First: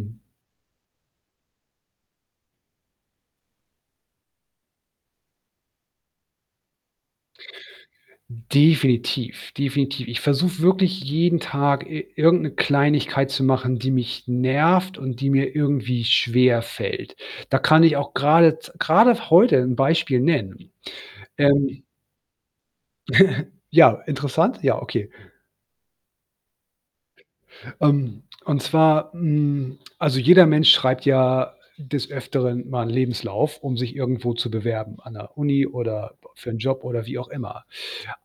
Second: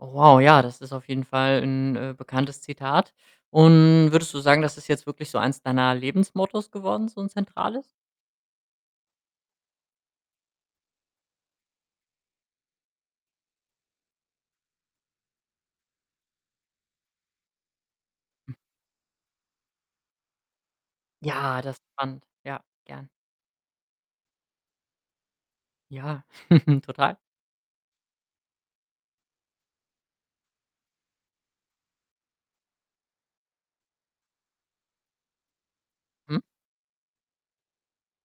Oh, wow, ja, das ist auf jeden Fall 'n, äh, bekanntes Zitat. Und würdest du sagen, das ist jetzt wirklich so eins deiner Lebensmottos geworden, so 'n Zentrales? Definitiv, definitiv. Ich versuche wirklich jeden Tag i irgend 'ne Kleinigkeit zu machen, die mich nervt und die mir irgendwie schwerfällt. Da kann ich auch Hm. grade z grade heute 'n Beispiel nennen. Ja, das ist Ähm spannend. Ja, gerne. Ja, interessant? Ja, okay. Ja, total. Ähm, und zwar, hm also jeder Mensch schreibt ja des Öfteren mal 'n Lebenslauf, um sich irgendwo zu bewerben, an der Uni oder Hm. für 'n Job oder wie auch immer.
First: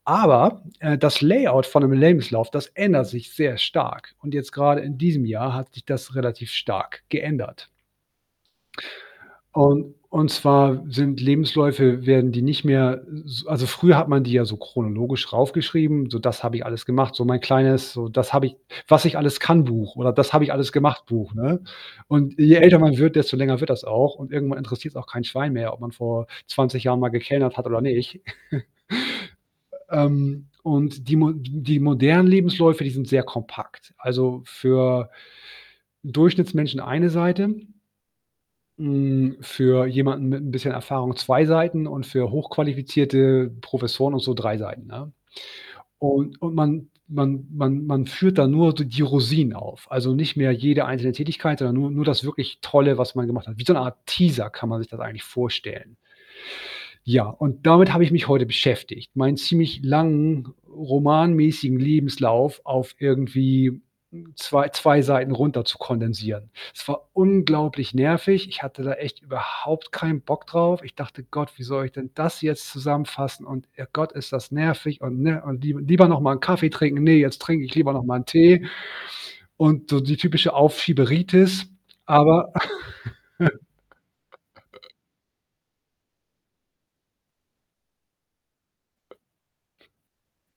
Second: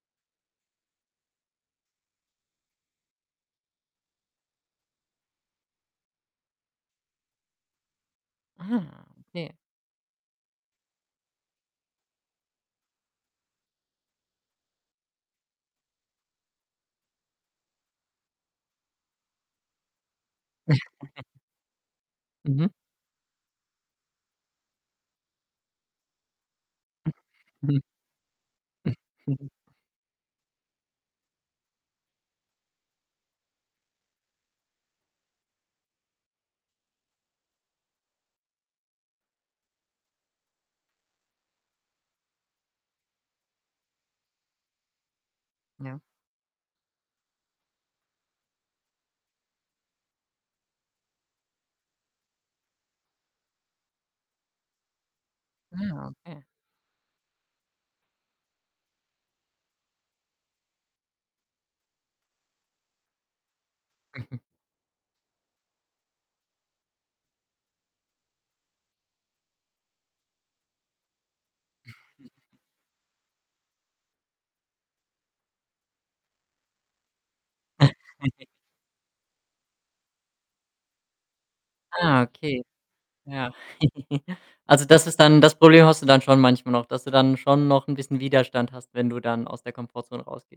Aber, äh, das Layout von 'nem Lebenslauf, das ändert sich sehr stark und jetzt gerade in diesem Jahr hat sich das relativ stark geändert. Ah, okay. Und und zwar sind Lebensläufe werden die nicht mehr s also, früher hat man die ja so chronologisch rauf geschrieben, so: „Das habe ich alles gemacht.“ so mein kleines so das habe ich, „Was-ich-alles-kann-Buch“ oder „Das-habe-ich-alles-gemacht-Buch“, ne? Und je Mhm. älter man wird, desto länger wird das auch und irgendwann interessiert's auch kein Schwein mehr, ob man vor 20 Jahren mal Hm. gekellnert hat oder Mhm. nicht. Ähm, und die mo die m die modernen Lebensläufe, die sind sehr kompakt. Also, für Durchschnittsmenschen 1 Seite. Hm, für jemanden mit 'n bisschen Erfahrung 2 Seiten und für hochqualifizierte Professoren und so 3 Seiten, ne? Ja. Und und man man man man führt dann nur d die Rosinen auf, also, nicht mehr jede einzelne Tätigkeit, sondern nur nur das wirklich Tolle, was man gemacht hat. Wie so eine Art „Teaser“ kann man sich das eigentlich vorstellen. Ah, okay. Ja, und damit habe ich mich heute beschäftigt. Meinen ziemlich langen romanmäßigen Lebenslauf auf irgendwie, hm, 2- 2 Seiten runter zu kondensieren. Es war unglaublich nervig. Ich hatte da echt überhaupt keinen Bock drauf. Ich dachte: „Gott, wie soll ich denn das jetzt zusammenfassen?“ und „Oh Gott, ist das nervig.“, und ne? Und: „Lie Lieber noch mal Kaffee trinken. Ne, jetzt trinke ich lieber noch mal 'n Tee.“, und so die typische „Aufschieberitis“. Ah, Aber okay. Ja. Also, das ist dann das Problem hast du dann schon manchmal noch, dass du dann schon noch 'n bisschen Widerstand hast, wenn du dann aus der Komfortzone rausgehst?